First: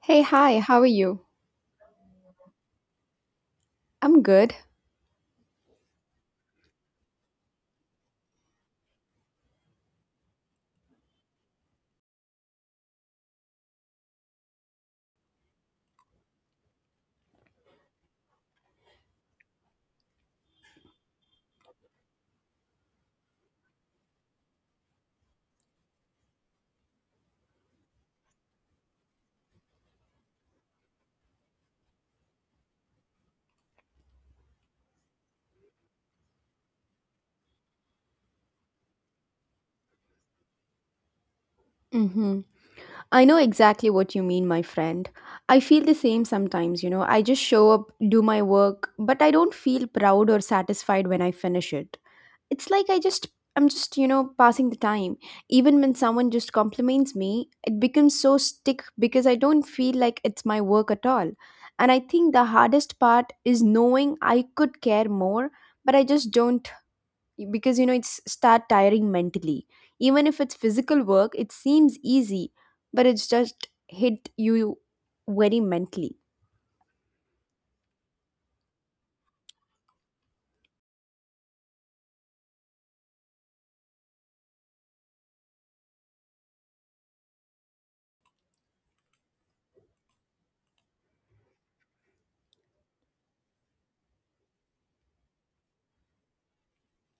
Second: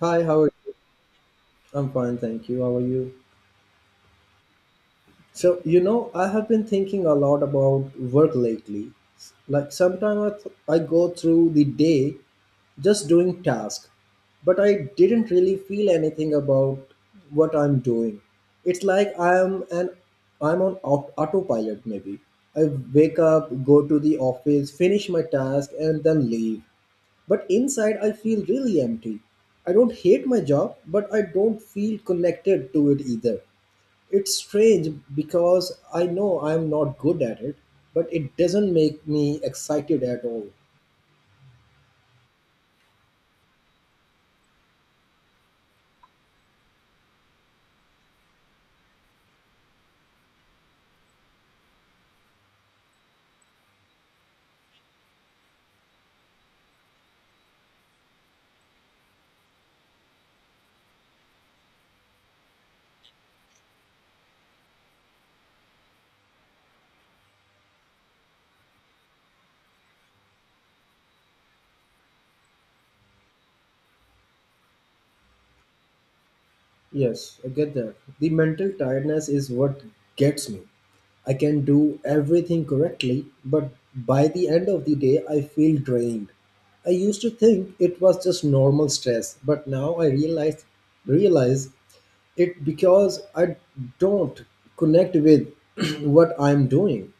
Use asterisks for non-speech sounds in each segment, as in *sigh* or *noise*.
Hi, Hey, how are hi, you? how are you? I'm fine, thank you. How are you? I'm good. I have been thinking a lot about work lately. Like sometimes I go through the day just doing tasks, but I didn't really feel anything about what I'm doing. It's like I am an I'm on autopilot maybe. I wake up, go to the office, finish my task and then leave. But inside I feel really empty. I don't hate my job, but I don't feel connected to it either. It's strange because I know I'm not good at it, but it doesn't make me excited at all. Mm-hmm. I know exactly what you mean, my friend. I feel the same sometimes, you know. I just show up, do my work, but I don't feel proud or satisfied when I finish it. It's like I'm just, passing the time. Even when someone just compliments me, it becomes so stick because I don't feel like it's my work at all. And I think the hardest part is knowing I could care more, but I just don't because you know it's start tiring mentally, even if it's physical work it seems easy, but it's just hit you very mentally. Yes, I get that. The mental tiredness is what gets me. I can do everything correctly, but by the end of the day, I feel drained. I used to think it was just normal stress, but now I realize it because I don't connect with *clears throat* what I'm doing.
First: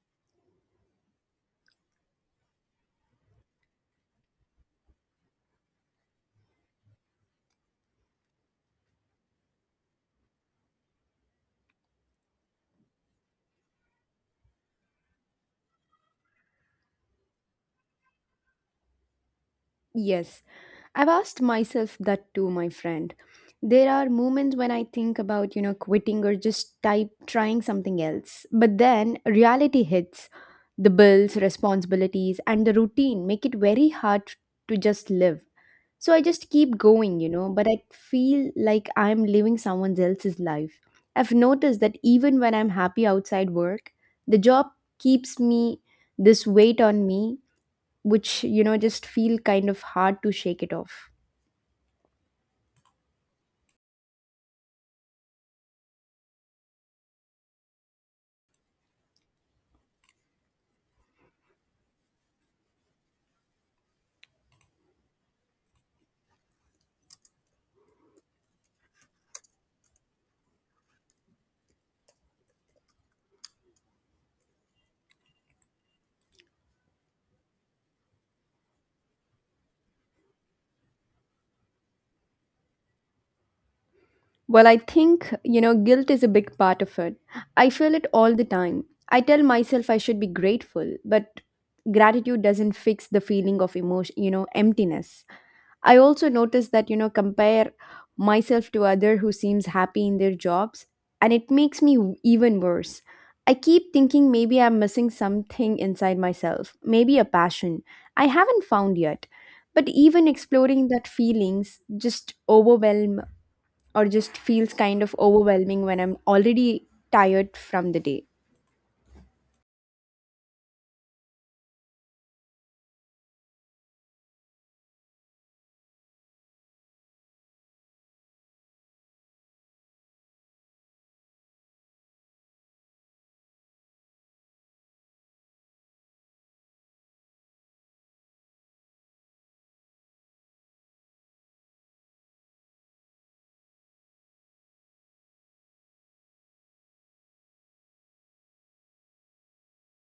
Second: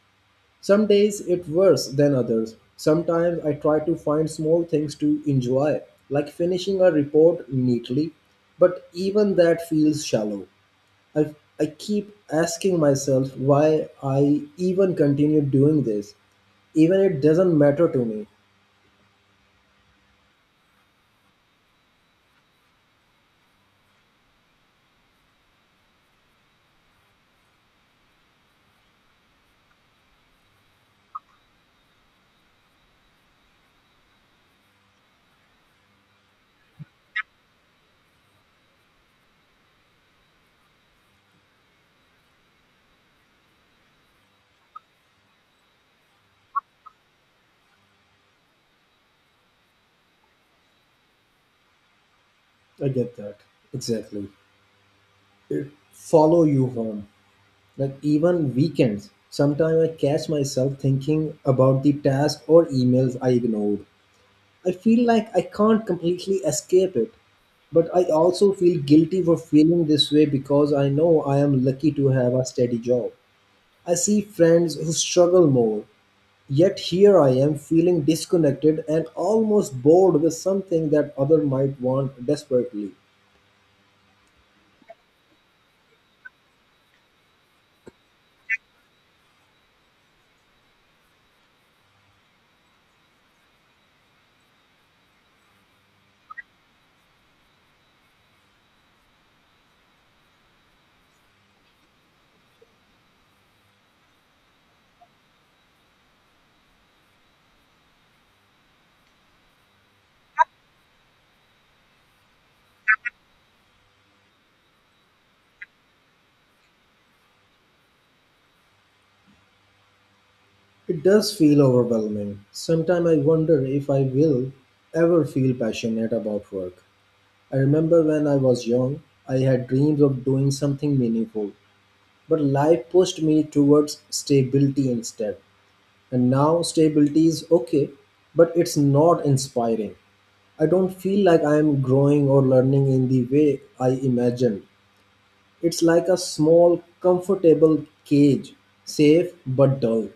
Some days it worse than others. Sometimes I try to find small things to enjoy, like finishing a report neatly, but even that feels shallow. I, I keep asking myself why I even continue doing this. Even it doesn't matter to me. Yes, I've asked myself that too, my friend. There are moments when I think about, quitting or just type trying something else. But then reality hits. The bills, responsibilities, and the routine make it very hard to just live. So I just keep going, but I feel like I'm living someone else's life. I've noticed that even when I'm happy outside work, the job keeps me this weight on me, which just feel kind of hard to shake it off. I get that. Exactly. Follow you home. Like even weekends. Sometimes I catch myself thinking about the task or emails I ignored. I feel like I can't completely escape it. But I also feel guilty for feeling this way because I know I am lucky to have a steady job. I see friends who struggle more. Yet here I am feeling disconnected and almost bored with something that other might want desperately. Well, I think, guilt is a big part of it. I feel it all the time. I tell myself I should be grateful, but gratitude doesn't fix the feeling of emptiness. I also notice that, compare myself to other who seems happy in their jobs, and it makes me even worse. I keep thinking maybe I'm missing something inside myself, maybe a passion I haven't found yet. But even exploring that feelings just overwhelm or just feels kind of overwhelming when I'm already tired from the day. It does feel overwhelming. Sometimes I wonder if I will ever feel passionate about work. I remember when I was young, I had dreams of doing something meaningful, but life pushed me towards stability instead. And now stability is okay, but it's not inspiring. I don't feel like I am growing or learning in the way I imagined. It's like a small, comfortable cage, safe but dull.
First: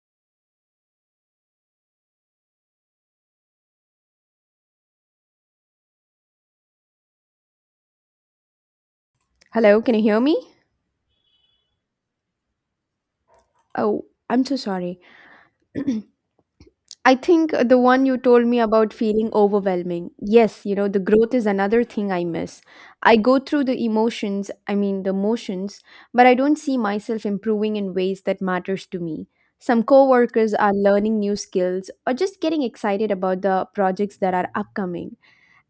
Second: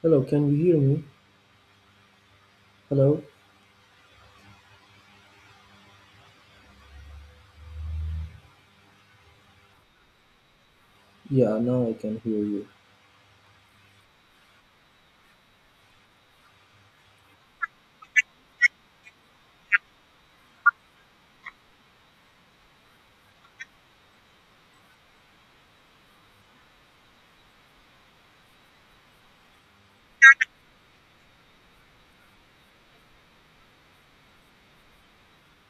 Hello, can you hear me? Hello? Hello, can you hear me? Yeah, now I can hear you. Oh, I'm so sorry. *clears throat* I think the one you told me about feeling overwhelming. Yes, you know, the growth is another thing I miss. I go through the the motions, but I don't see myself improving in ways that matters to me. Some coworkers are learning new skills or just getting excited about the projects that are upcoming,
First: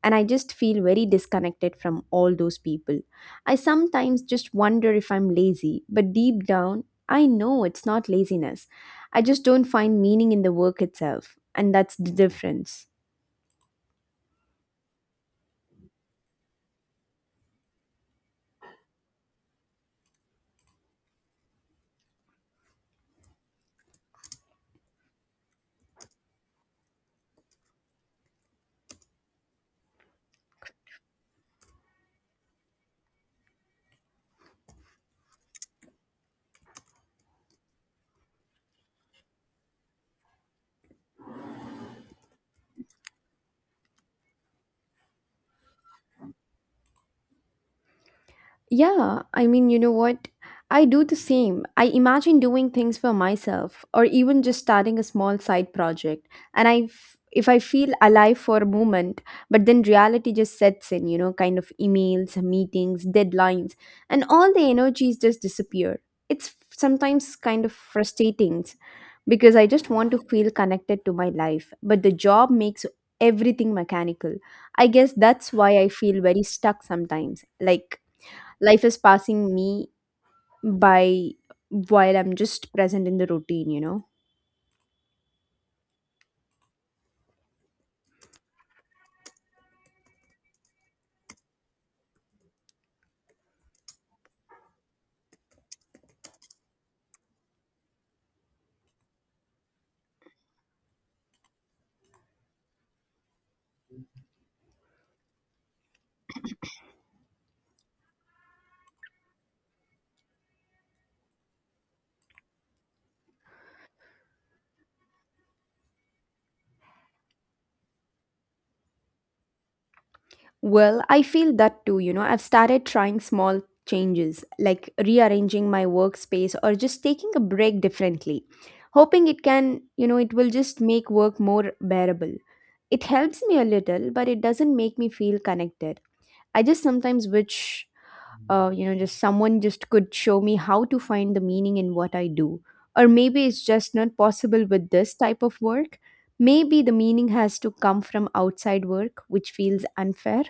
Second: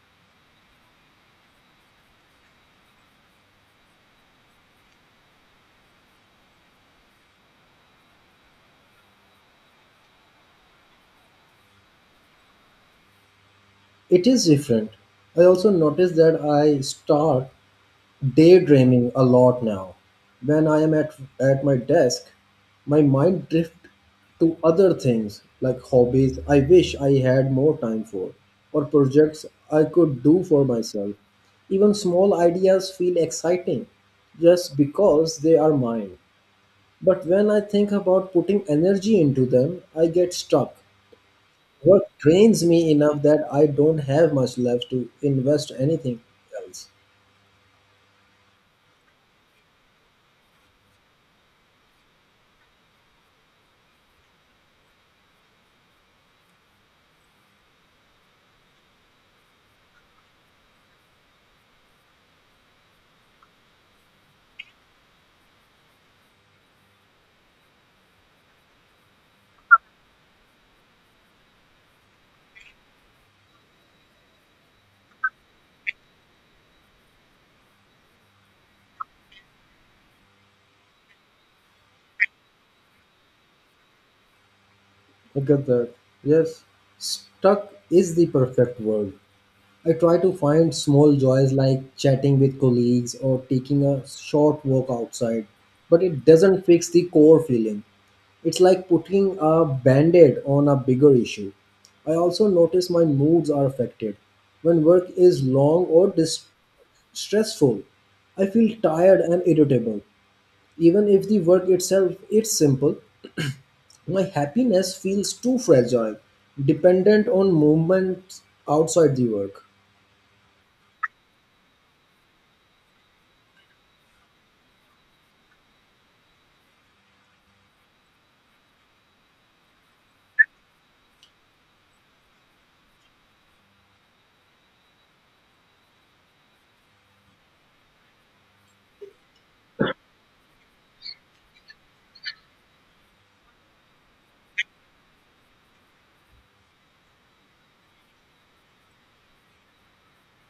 and I just feel very disconnected from all those people. I sometimes just wonder if I'm lazy, but deep down, I know it's not laziness. I just don't find meaning in the work itself, and that's the difference. It is different. I also noticed that I start daydreaming a lot now. When I am at my desk, my mind drifts to other things like hobbies I wish I had more time for, or projects I could do for myself. Even small ideas feel exciting just because they are mine. But when I think about putting energy into them, I get stuck. Work drains me enough that I don't have much left to invest anything else. Yeah, I mean, you know what? I do the same. I imagine doing things for myself or even just starting a small side project. And if I feel alive for a moment, but then reality just sets in, kind of emails, meetings, deadlines, and all the energies just disappear. It's sometimes kind of frustrating because I just want to feel connected to my life, but the job makes everything mechanical. I guess that's why I feel very stuck sometimes. Like life is passing me by while I'm just present in the routine, you know. I get that. Yes, stuck is the perfect word. I try to find small joys like chatting with colleagues or taking a short walk outside, but it doesn't fix the core feeling. It's like putting a band aid on a bigger issue. I also notice my moods are affected. When work is long or stressful, I feel tired and irritable, even if the work itself is simple. My happiness feels too fragile, dependent on movements outside the work. Well, I feel that too, you know. I've started trying small changes like rearranging my workspace or just taking a break differently, hoping it it will just make work more bearable. It helps me a little, but it doesn't make me feel connected. I just sometimes wish, just someone just could show me how to find the meaning in what I do, or maybe it's just not possible with this type of work. Maybe the meaning has to come from outside work, which feels unfair.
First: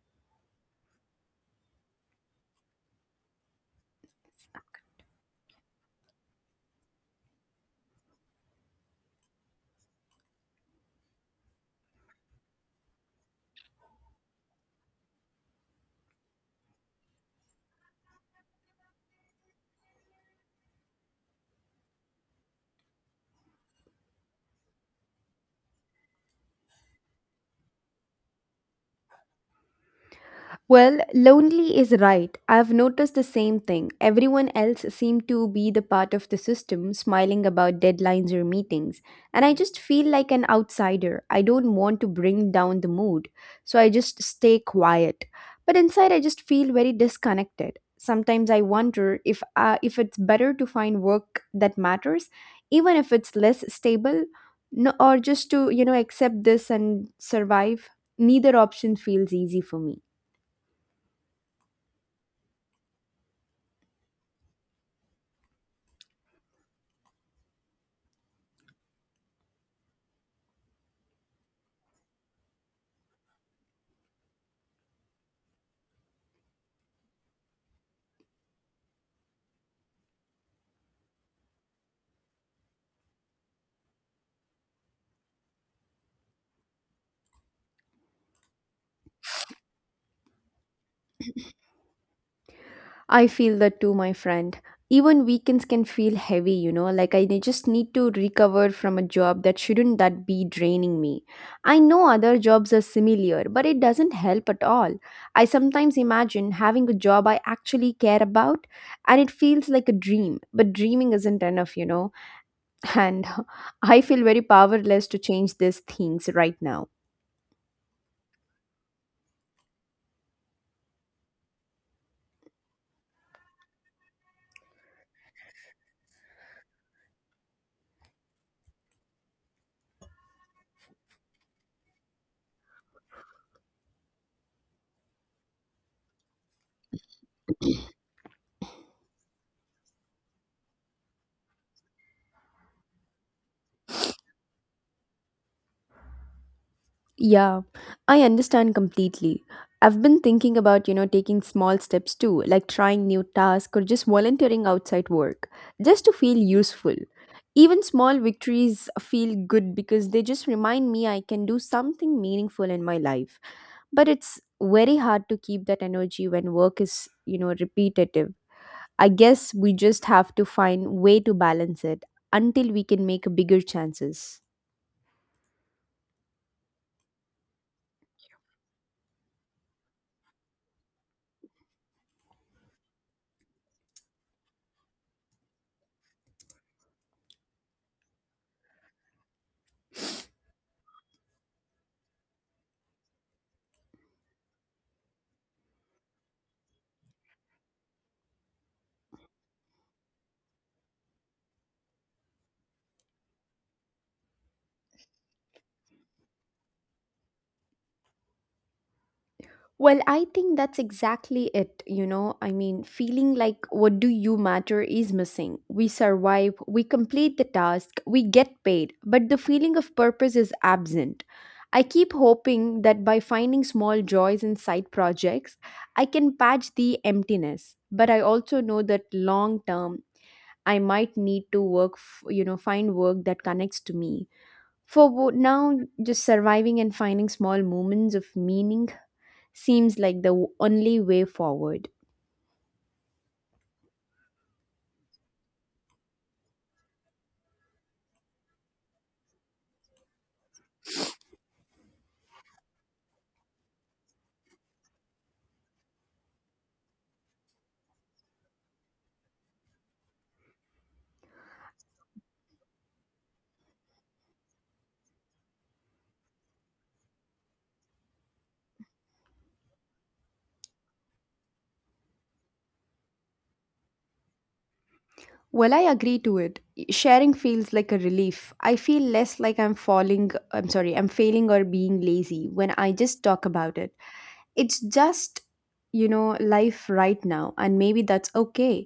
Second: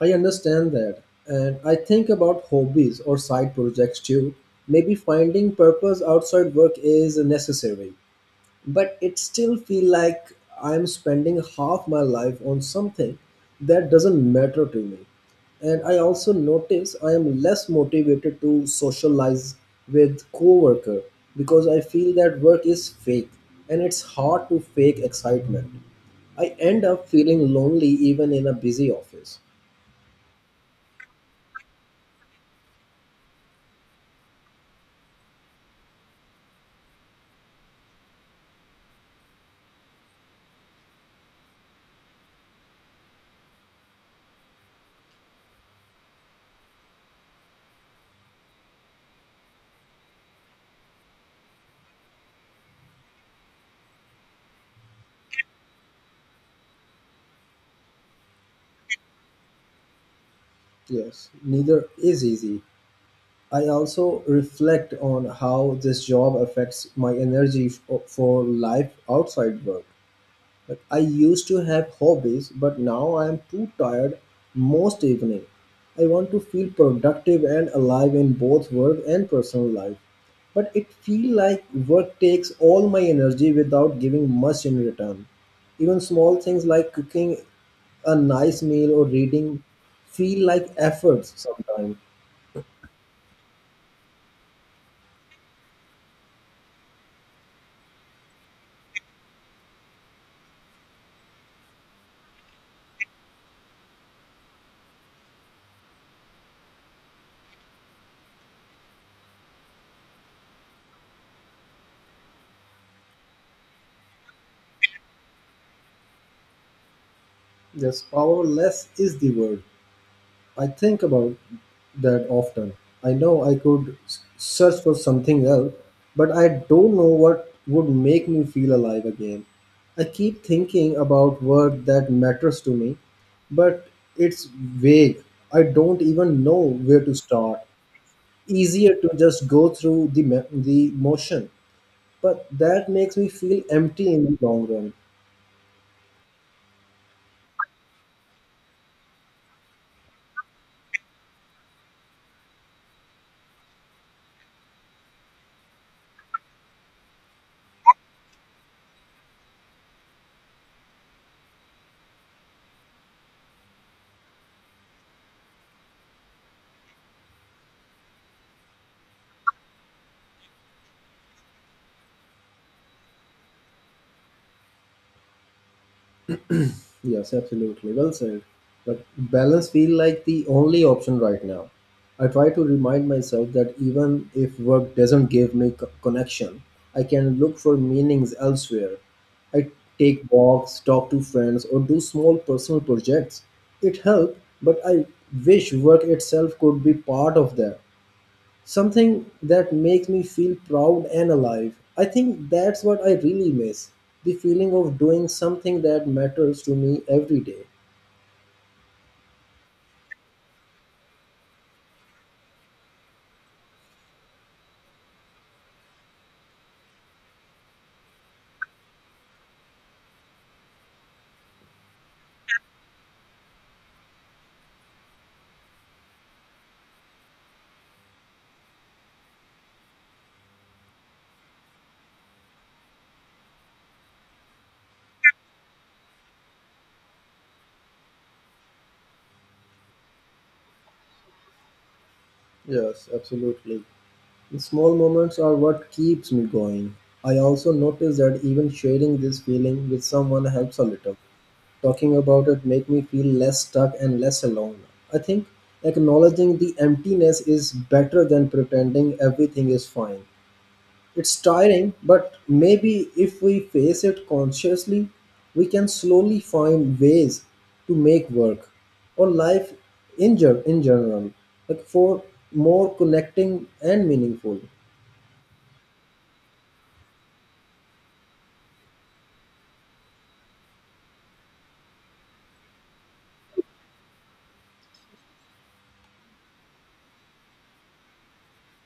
I understand that, and I think about hobbies or side projects too. Maybe finding purpose outside work is necessary, but it still feel like I'm spending half my life on something that doesn't matter to me. And I also notice I am less motivated to socialize with coworker because I feel that work is fake and it's hard to fake excitement. I end up feeling lonely even in a busy office. Well, lonely is right. I've noticed the same thing. Everyone else seemed to be the part of the system, smiling about deadlines or meetings. And I just feel like an outsider. I don't want to bring down the mood. So I just stay quiet. But inside, I just feel very disconnected. Sometimes I wonder if it's better to find work that matters, even if it's less stable, no, or just to, accept this and survive. Neither option feels easy for me. Yes, neither is easy. I also reflect on how this job affects my energy for life outside work. But I used to have hobbies, but now I am too tired most evening. I want to feel productive and alive in both work and personal life. But it feel like work takes all my energy without giving much in return. Even small things like cooking a nice meal or reading feel like efforts sometimes. I feel that too, my friend. Even weekends can feel heavy, you know, like I just need to recover from a job that shouldn't that be draining me. I know other jobs are similar, but it doesn't help at all. I sometimes imagine having a job I actually care about, and it feels like a dream, but dreaming isn't enough, you know. And *laughs* I feel very powerless to change these things right now. Just powerless is the word. I think about that often. I know I could search for something else, but I don't know what would make me feel alive again. I keep thinking about work that matters to me, but it's vague. I don't even know where to start. Easier to just go through the motion, but that makes me feel empty in the long run. Yeah, I understand completely. I've been thinking about, taking small steps too, like trying new tasks or just volunteering outside work, just to feel useful. Even small victories feel good because they just remind me I can do something meaningful in my life. But it's very hard to keep that energy when work is, repetitive. I guess we just have to find way to balance it until we can make bigger chances. Yes, absolutely. Well said. But balance feel like the only option right now. I try to remind myself that even if work doesn't give me connection, I can look for meanings elsewhere. I take walks, talk to friends, or do small personal projects. It helps, but I wish work itself could be part of that, something that makes me feel proud and alive. I think that's what I really miss, the feeling of doing something that matters to me every day. Well, I think that's exactly it. You know, I mean, feeling like what do you matter is missing. We survive, we complete the task, we get paid, but the feeling of purpose is absent. I keep hoping that by finding small joys in side projects, I can patch the emptiness. But I also know that long term, I might need to work, f- you know, find work that connects to me. For now, just surviving and finding small moments of meaning seems like the only way forward. Yes, absolutely. The small moments are what keeps me going. I also notice that even sharing this feeling with someone helps a little. Talking about it make me feel less stuck and less alone. I think acknowledging the emptiness is better than pretending everything is fine. It's tiring, but maybe if we face it consciously, we can slowly find ways to make work or life in in general, like for more connecting and meaningful. Well, I agree to it. Sharing feels like a relief. I feel less like I'm falling, I'm sorry, I'm failing or being lazy when I just talk about it. It's just, you know, life right now, and maybe that's okay.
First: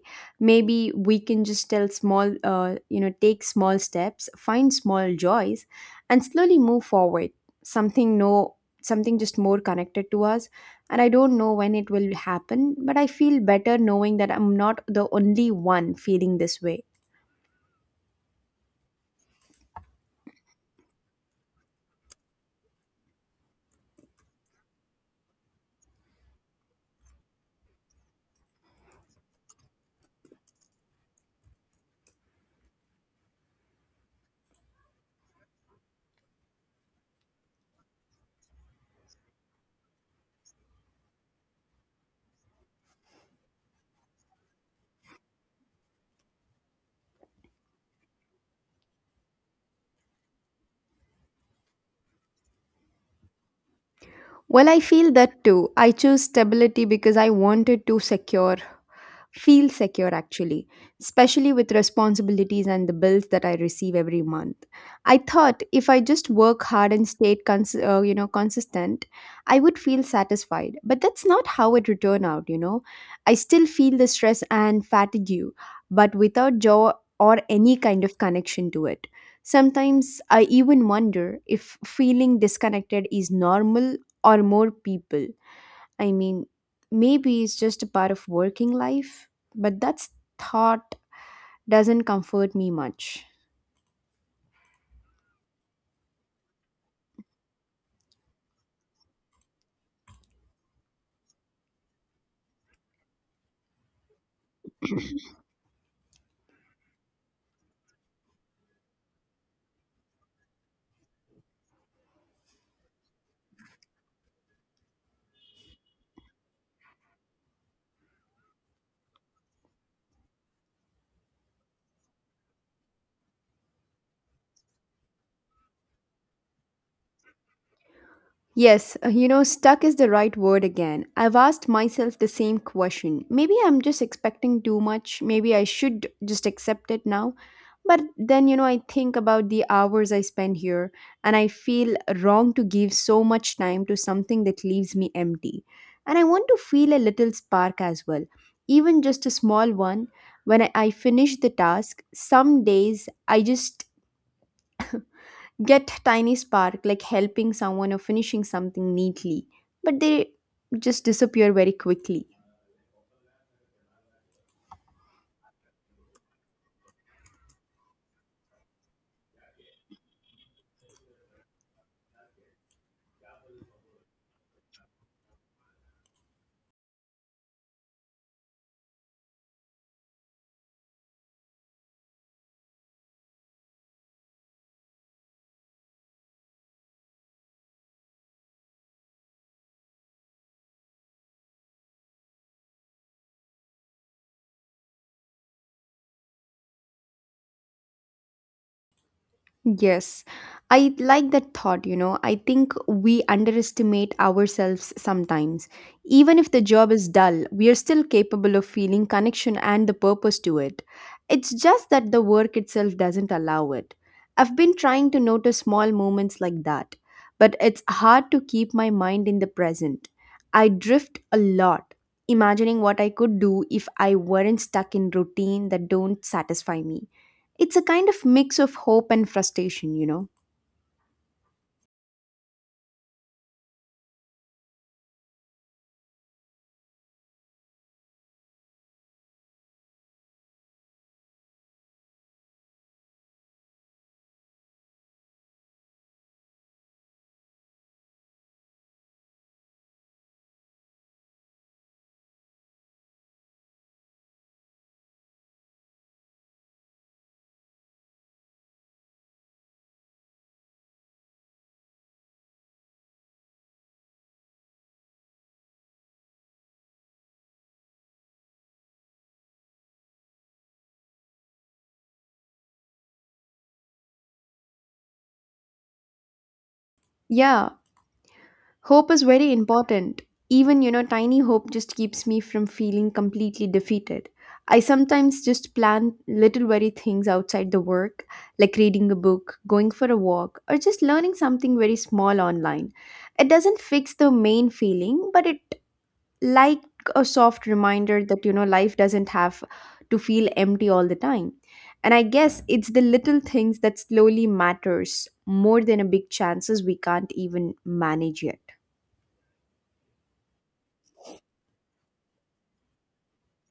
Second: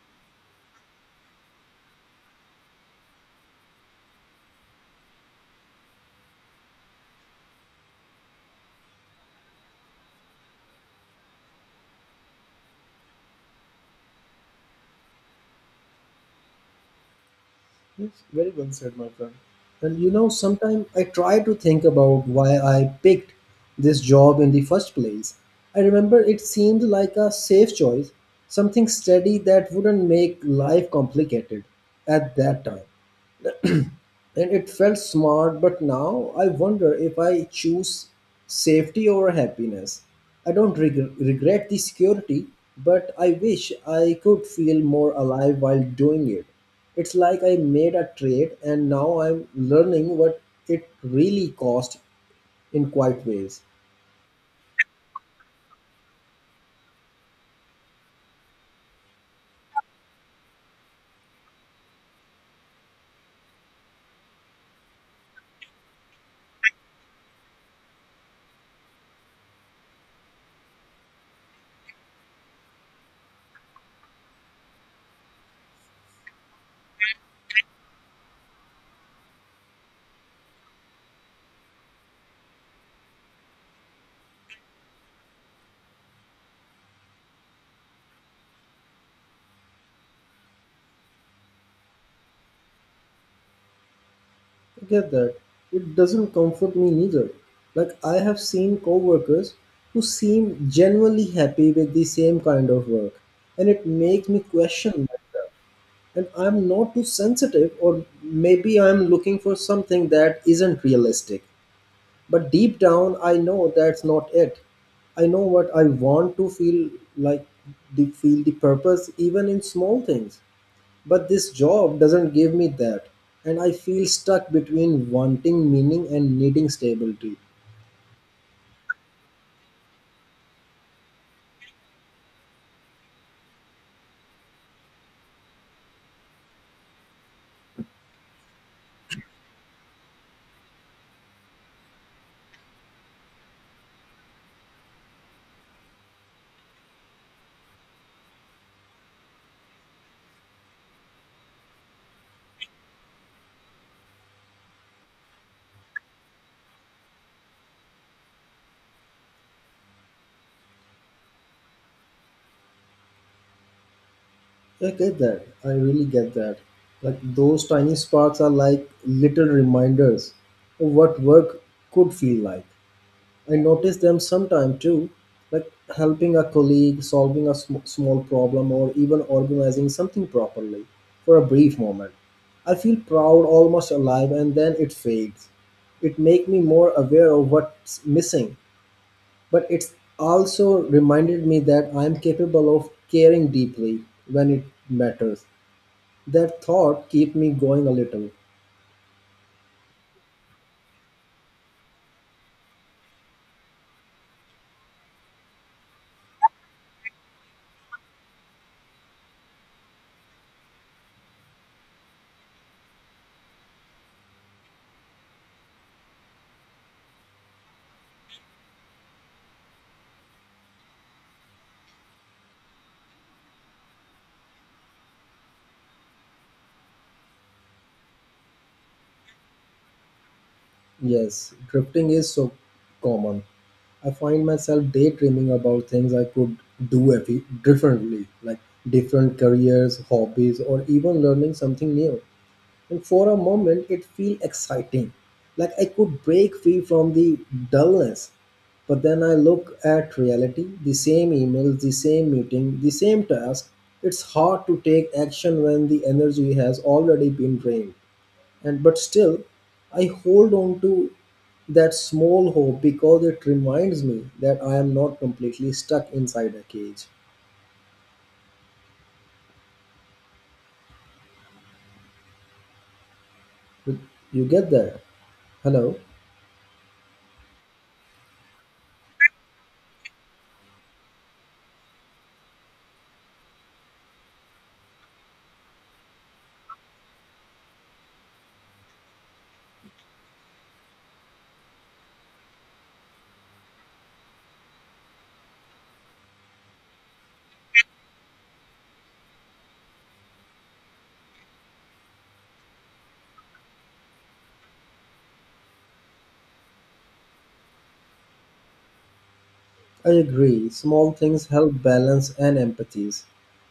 Maybe we can just tell small, take small steps, find small joys, and slowly move forward, something no something just more connected to us. And I don't know when it will happen, but I feel better knowing that I'm not the only one feeling this way. Yes, very well said, my friend. And sometimes I try to think about why I picked this job in the first place. I remember it seemed like a safe choice, something steady that wouldn't make life complicated at that time, and it felt smart. But now I wonder if I choose safety over happiness. I don't regret the security, but I wish I could feel more alive while doing it. It's like I made a trade and now I'm learning what it really cost in quiet ways. Well, I feel that too. I chose stability because I wanted to secure feel secure actually, especially with responsibilities and the bills that I receive every month. I thought if I just work hard and stayed consistent, I would feel satisfied. But that's not how it would turn out, you know. I still feel the stress and fatigue, but without joy or any kind of connection to it. Sometimes I even wonder if feeling disconnected is normal or more people. I mean, maybe it's just a part of working life, but that thought doesn't comfort me much. I get that. It doesn't comfort me neither. Like I have seen coworkers who seem genuinely happy with the same kind of work and it makes me question and I'm not too sensitive, or maybe I'm looking for something that isn't realistic. But deep down, I know that's not it. I know what I want to feel like, the, feel the purpose, even in small things. But this job doesn't give me that, and I feel stuck between wanting meaning and needing stability. Yes, stuck is the right word again. I've asked myself the same question. Maybe I'm just expecting too much. Maybe I should just accept it now. But then, I think about the hours I spend here, and I feel wrong to give so much time to something that leaves me empty. And I want to feel a little spark as well, even just a small one. When I finish the task, some days I just get tiny spark, like helping someone or finishing something neatly, but they just disappear very quickly. I get that. I really get that. Like those tiny sparks are like little reminders of what work could feel like. I notice them sometime too, like helping a colleague, solving a small problem, or even organizing something properly for a brief moment. I feel proud, almost alive, and then it fades. It make me more aware of what's missing, but it's also reminded me that I'm capable of caring deeply when it matters. That thought keep me going a little. Yes, I like that thought. You know, I think we underestimate ourselves sometimes. Even if the job is dull, we are still capable of feeling connection and the purpose to it. It's just that the work itself doesn't allow it. I've been trying to notice small moments like that, but it's hard to keep my mind in the present. I drift a lot, imagining what I could do if I weren't stuck in routine that don't satisfy me. It's a kind of mix of hope and frustration, you know. Yes, drifting is so common. I find myself daydreaming about things I could do differently, like different careers, hobbies, or even learning something new. And for a moment, it feels exciting, like I could break free from the dullness. But then I look at reality, the same emails, the same meeting, the same task. It's hard to take action when the energy has already been drained. And but still I hold on to that small hope because it reminds me that I am not completely stuck inside a cage. You get that? Hello? Yeah, hope is very important. Even, tiny hope just keeps me from feeling completely defeated. I sometimes just plan little very things outside the work, like reading a book, going for a walk, or just learning something very small online. It doesn't fix the main feeling, but it like a soft reminder that, life doesn't have to feel empty all the time. And I guess it's the little things that slowly matters more than a big chances we can't even manage yet. I agree, small things help balance and empathies.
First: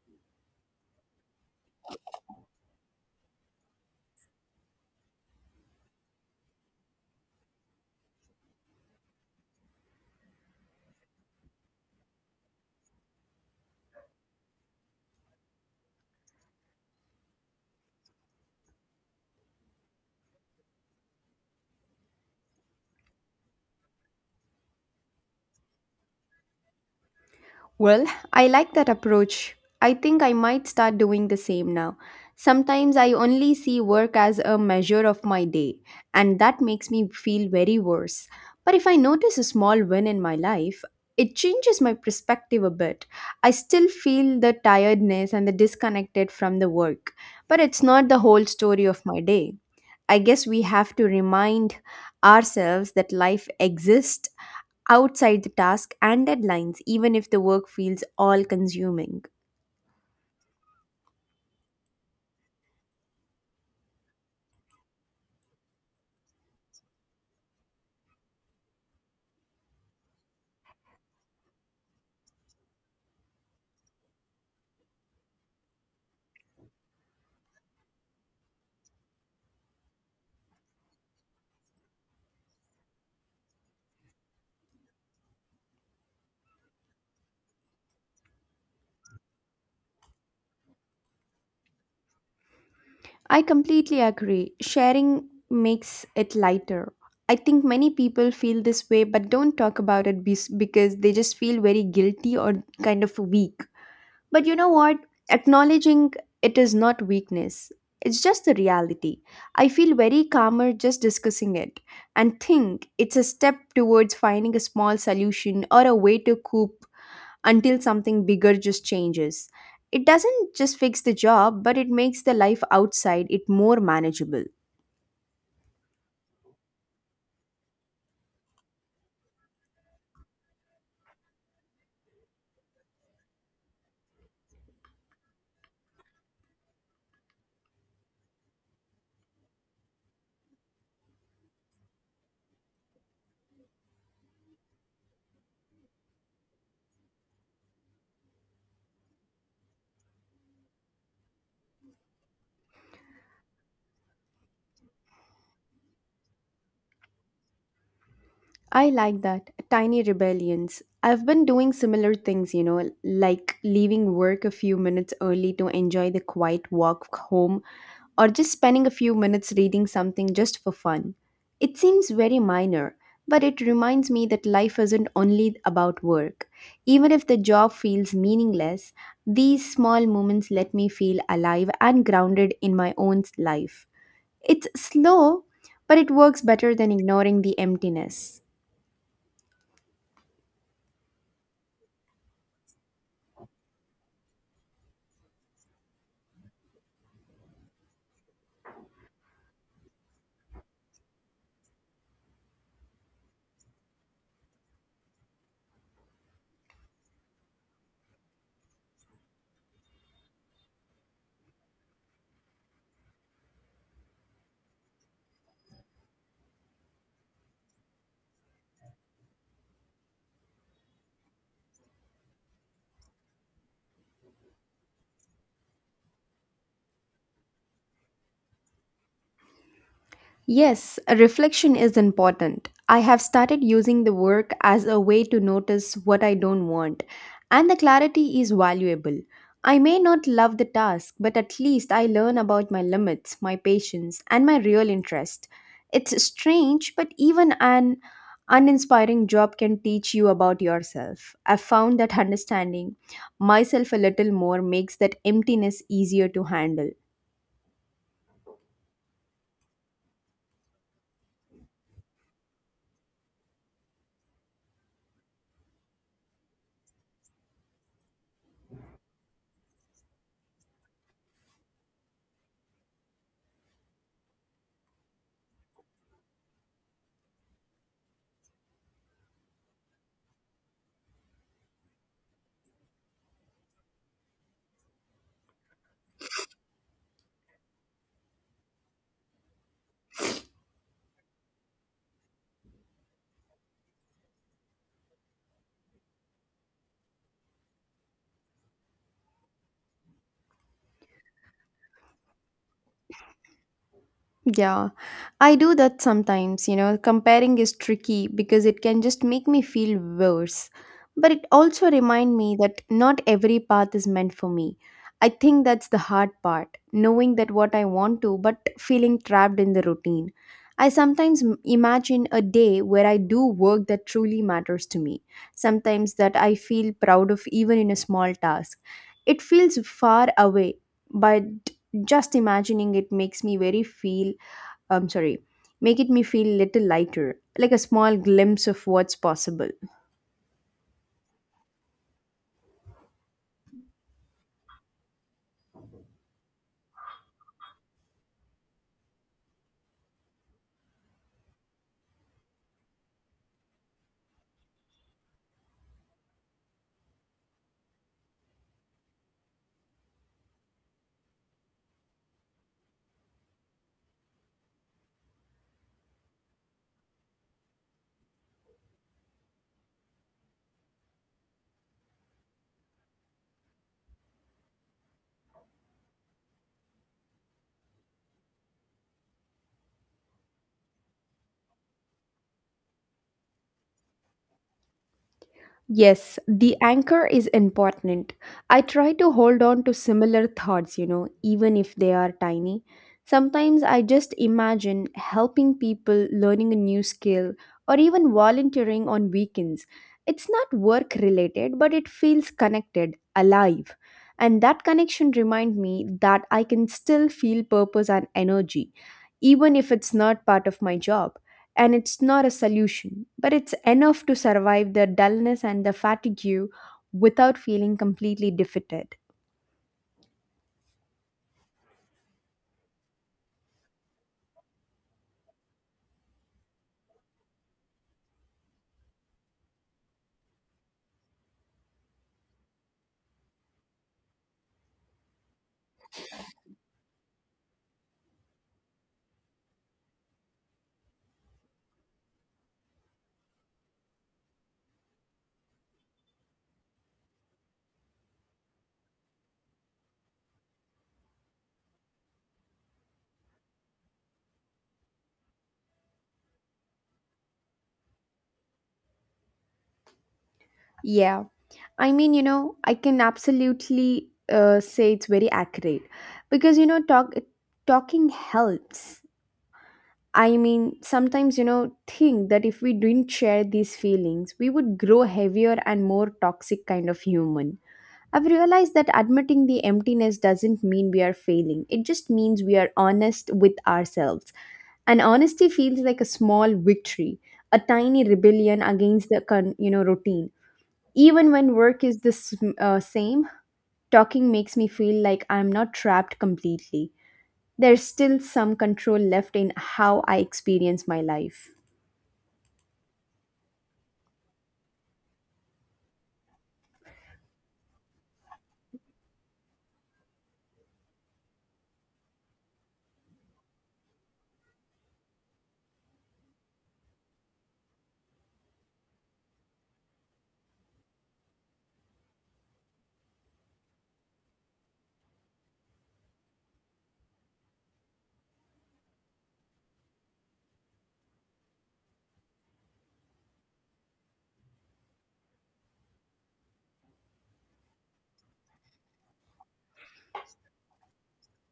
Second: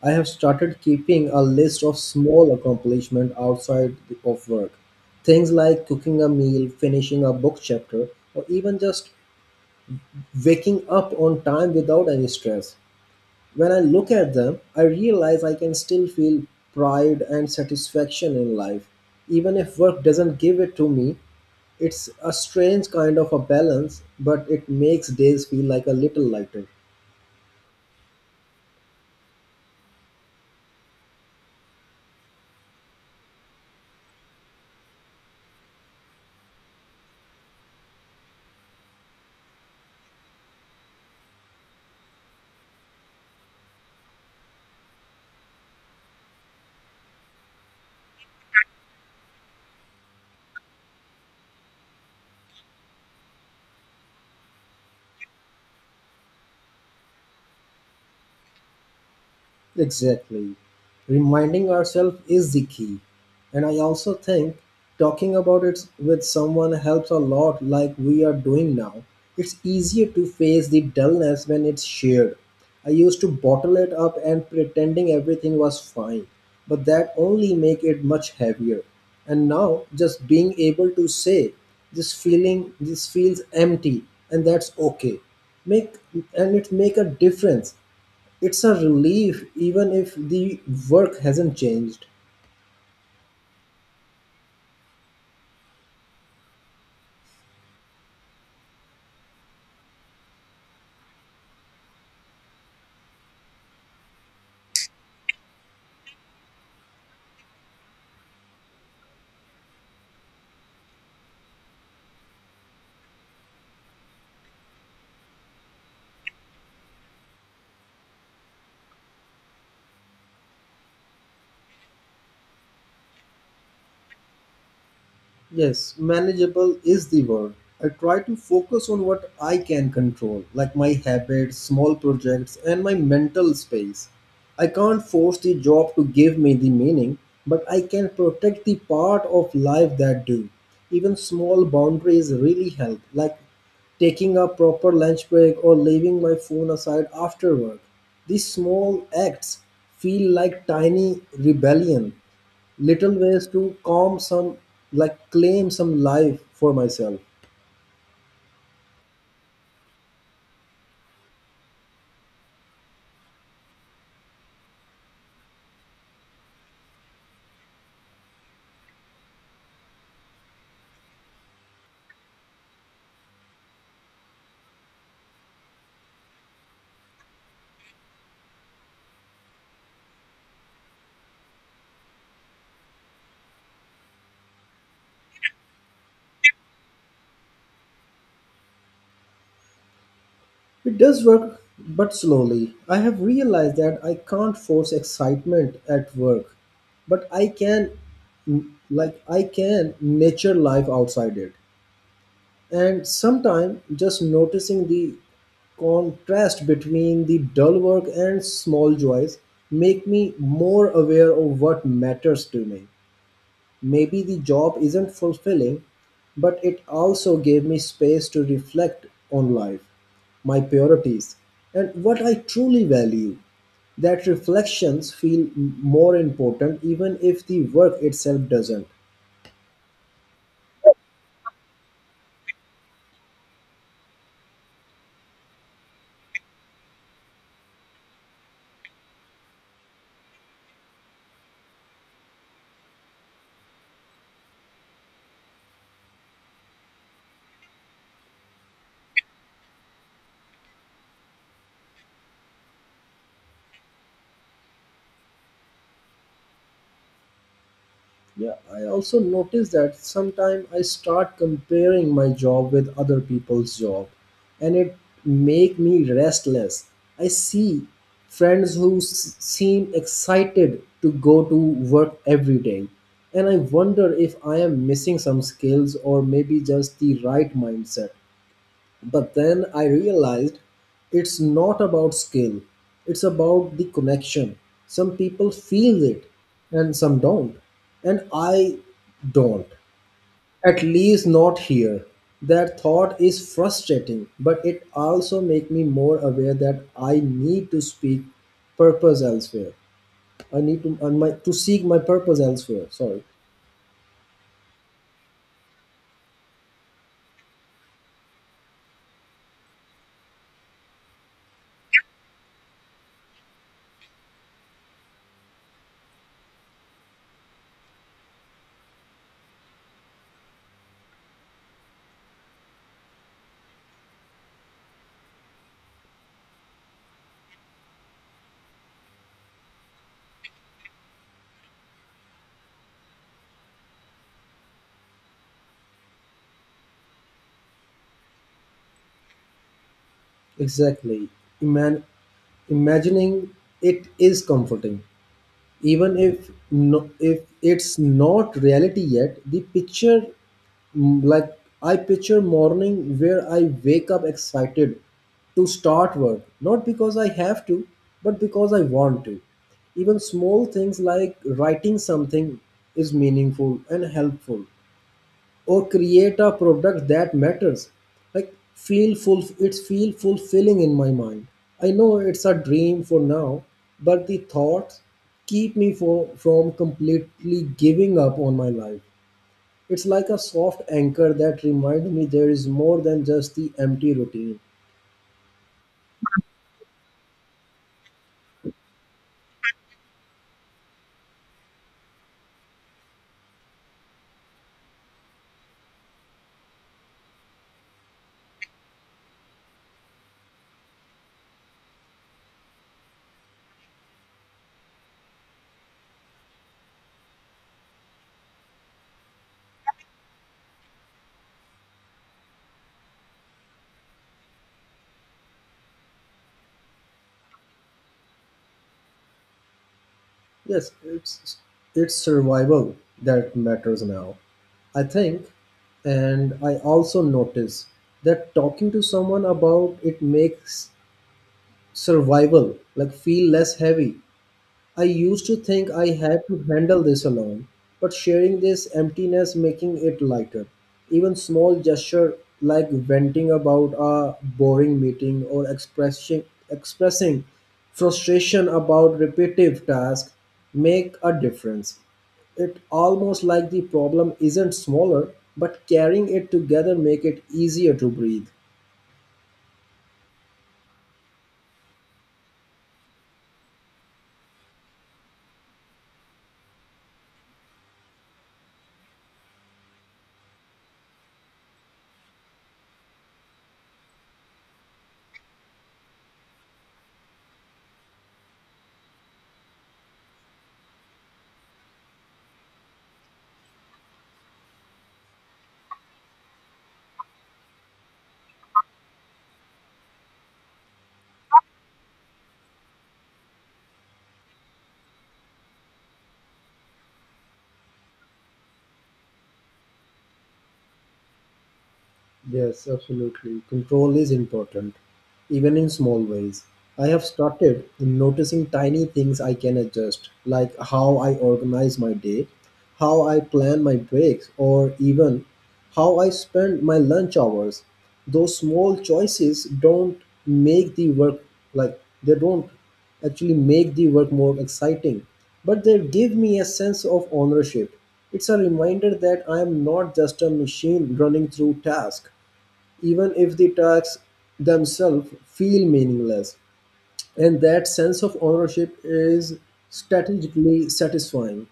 I have started keeping a list of small accomplishments outside of work, things like cooking a meal, finishing a book chapter, or even just waking up on time without any stress. When I look at them, I realize I can still feel pride and satisfaction in life. Even if work doesn't give it to me, it's a strange kind of a balance, but it makes days feel like a little lighter. Well, I like that approach. I think I might start doing the same now. Sometimes I only see work as a measure of my day, and that makes me feel very worse. But if I notice a small win in my life, it changes my perspective a bit. I still feel the tiredness and the disconnected from the work, but it's not the whole story of my day. I guess we have to remind ourselves that life exists outside the task and deadlines, even if the work feels all consuming. Exactly. Reminding ourselves is the key. And I also think talking about it with someone helps a lot, like we are doing now. It's easier to face the dullness when it's shared. I used to bottle it up and pretending everything was fine, but that only make it much heavier. And now just being able to say this feeling this feels empty and that's okay. Make And it make a difference. It's a relief even if the work hasn't changed. I completely agree. Sharing makes it lighter. I think many people feel this way but don't talk about it because they just feel very guilty or kind of weak. But you know what? Acknowledging it is not weakness, it's just the reality. I feel very calmer just discussing it and think it's a step towards finding a small solution or a way to cope until something bigger just changes. It doesn't just fix the job, but it makes the life outside it more manageable. Yes, manageable is the word. I try to focus on what I can control, like my habits, small projects, and my mental space. I can't force the job to give me the meaning, but I can protect the part of life that do. Even small boundaries really help, like taking a proper lunch break or leaving my phone aside after work. These small acts feel like tiny rebellion, little ways to calm some like claim some life for myself. I like that. Tiny rebellions. I've been doing similar things, you know, like leaving work a few minutes early to enjoy the quiet walk home or just spending a few minutes reading something just for fun. It seems very minor, but it reminds me that life isn't only about work. Even if the job feels meaningless, these small moments let me feel alive and grounded in my own life. It's slow, but it works better than ignoring the emptiness. It does work, but slowly I have realized that I can't force excitement at work, but I can nature life outside it. And sometimes just noticing the contrast between the dull work and small joys make me more aware of what matters to me. Maybe the job isn't fulfilling, but it also gave me space to reflect on life, my priorities, and what I truly value. That reflections feel more important even if the work itself doesn't. Yes, a reflection is important. I have started using the work as a way to notice what I don't want, and the clarity is valuable. I may not love the task, but at least I learn about my limits, my patience, and my real interest. It's strange, but even an uninspiring job can teach you about yourself. I've found that *laughs* understanding myself a little more makes that emptiness easier to handle. Yeah, I also notice that sometimes I start comparing my job with other people's job, and it make me restless. I see friends who seem excited to go to work every day, and I wonder if I am missing some skills or maybe just the right mindset. But then I realized it's not about skill, it's about the connection. Some people feel it and some don't. And I don't. At least not here. That thought is frustrating, but it also makes me more aware that I need to speak purpose elsewhere. I need to and my, to seek my purpose elsewhere. Sorry. Yeah, I do that sometimes, you know. Comparing is tricky because it can just make me feel worse. But it also reminds me that not every path is meant for me. I think that's the hard part, knowing that what I want to, but feeling trapped in the routine. I sometimes imagine a day where I do work that truly matters to me, sometimes that I feel proud of even in a small task. It feels far away, but just imagining it makes me very feel I'm sorry, make it me feel little lighter, like a small glimpse of what's possible. Exactly. Iman, imagining it is comforting, even if it's not reality yet the picture, mm, like I picture morning where I wake up excited to start work, not because I have to, but because I want to. Even small things like writing something is meaningful and helpful, or create a product that matters, like feel full it's feel fulfilling in my mind. I know it's a dream for now, but the thoughts keep me from completely giving up on my life. It's like a soft anchor that reminds me there is more than just the empty routine. Yes, the anchor is important. I try to hold on to similar thoughts, you know, even if they are tiny. Sometimes I just imagine helping people learning a new skill or even volunteering on weekends. It's not work related, but it feels connected, alive. And that connection reminds me that I can still feel purpose and energy, even if it's not part of my job and it's not a solution, but it's enough to survive the dullness and the fatigue without feeling completely defeated. Yes, it's survival that matters now, I think. And I also notice that talking to someone about it makes survival like feel less heavy. I used to think I had to handle this alone, but sharing this emptiness making it lighter. Even small gesture, like venting about a boring meeting or expressing frustration about repetitive tasks, make a difference. It almost like the problem isn't smaller, but carrying it together make it easier to breathe. Yeah, I mean, you know, I can absolutely say it's very accurate because you know, talking helps. I mean, sometimes you know, think that if we didn't share these feelings, we would grow heavier and more toxic kind of human. I've realized that admitting the emptiness doesn't mean we are failing. It just means we are honest with ourselves. And honesty feels like a small victory, a tiny rebellion against the you know routine. Even when work is the same, talking makes me feel like I'm not trapped completely. There's still some control left in how I experience my life. Yes, absolutely. Control is important, even in small ways. I have started noticing tiny things I can adjust, like how I organize my day, how I plan my breaks, or even how I spend my lunch hours. Those small choices don't make the work like they don't actually make the work more exciting, but they give me a sense of ownership. It's a reminder that I am not just a machine running through tasks, even if the tasks themselves feel meaningless. And that sense of ownership is strategically satisfying.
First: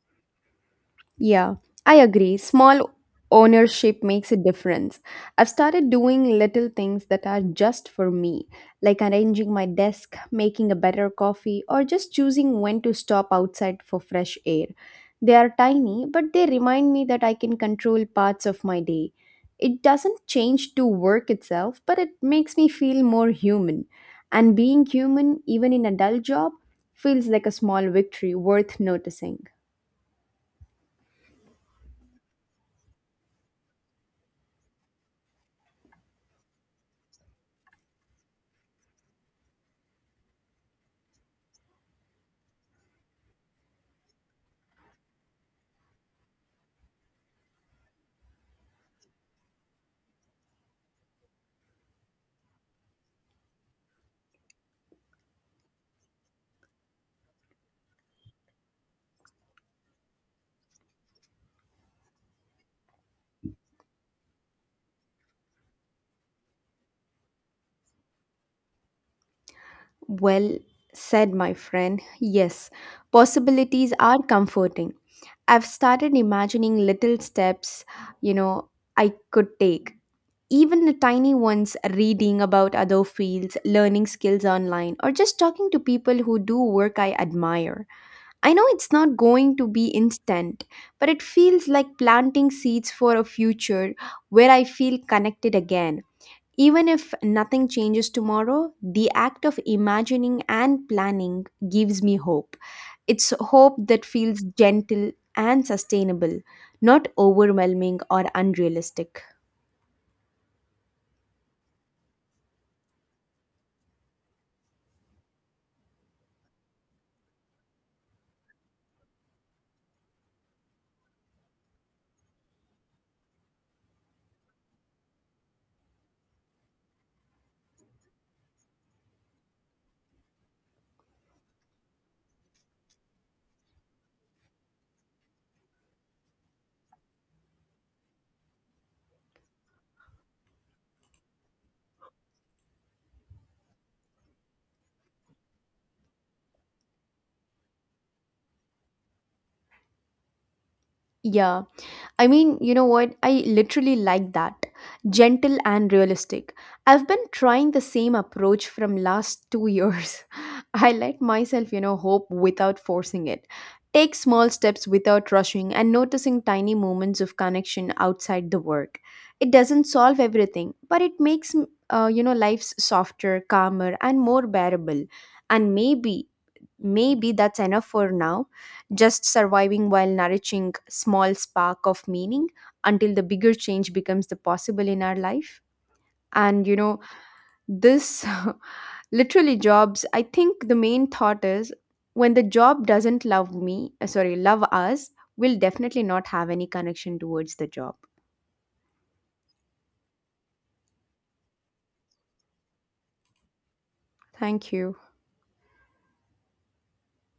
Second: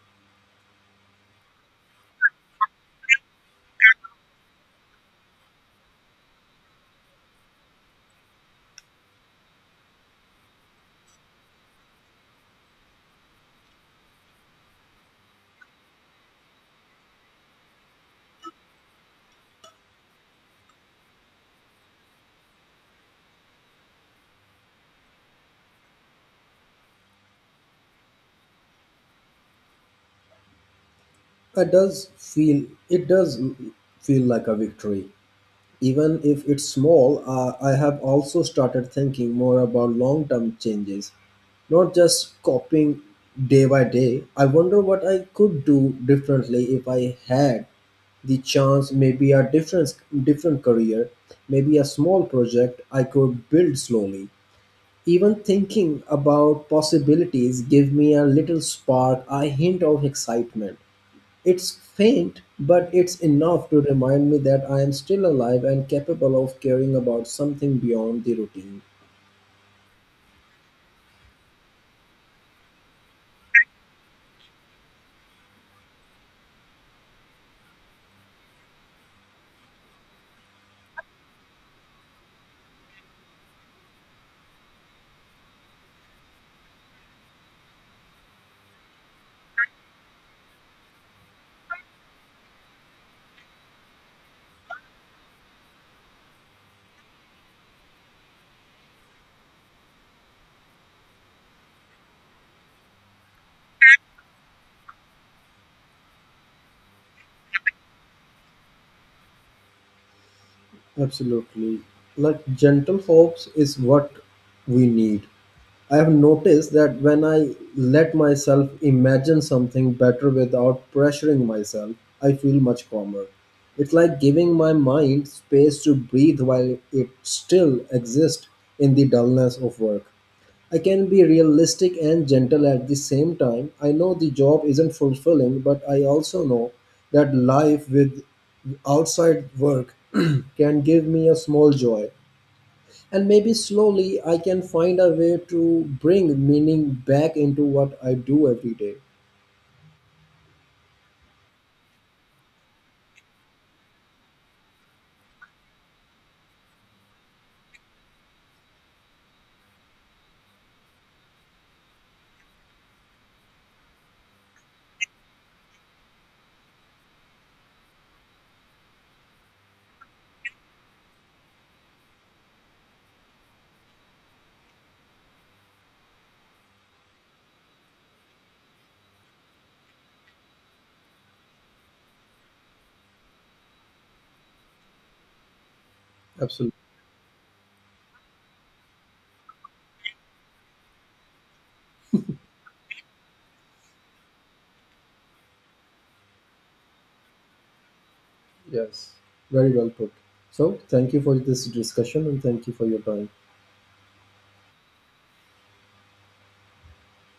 Yeah, I agree. Small ownership makes a difference. I've started doing little things that are just for me, like arranging my desk, making a better coffee, or just choosing when to stop outside for fresh air. They are tiny, but they remind me that I can control parts of my day. It doesn't change to work itself, but it makes me feel more human. And being human, even in a dull job, feels like a small victory worth noticing. It does feel like a victory. Even if it's small, I have also started thinking more about long term changes, not just copying day by day. I wonder what I could do differently if I had the chance. Maybe a different career, maybe a small project I could build slowly. Even thinking about possibilities give me a little spark, a hint of excitement. It's faint, but it's enough to remind me that I am still alive and capable of caring about something beyond the routine. Well said, my friend. Yes, possibilities are comforting. I've started imagining little steps, you know, I could take. Even the tiny ones, reading about other fields, learning skills online, or just talking to people who do work I admire. I know it's not going to be instant, but it feels like planting seeds for a future where I feel connected again. Even if nothing changes tomorrow, the act of imagining and planning gives me hope. It's hope that feels gentle and sustainable, not overwhelming or unrealistic. Absolutely. Like gentle hopes is what we need. I have noticed that when I let myself imagine something better without pressuring myself, I feel much calmer. It's like giving my mind space to breathe while it still exists in the dullness of work. I can be realistic and gentle at the same time. I know the job isn't fulfilling, but I also know that life with outside work *clears throat* can give me a small joy. And maybe slowly I can find a way to bring meaning back into what I do every day. Yeah. I mean, you know what? I literally like that. Gentle and realistic. I've been trying the same approach from last 2 years. *laughs* I let myself, you know, hope without forcing it. Take small steps without rushing and noticing tiny moments of connection outside the work. It doesn't solve everything, but it makes you know life's softer, calmer and more bearable. And maybe that's enough for now, just surviving while nourishing small spark of meaning until the bigger change becomes the possible in our life. And Absolutely. you know, this *laughs* literally jobs, I think the main thought is when the job doesn't love me, sorry, love us, we'll definitely not have any connection towards the job. Yes. Very well put. So, thank you for this discussion and thank you for your time. Thank you.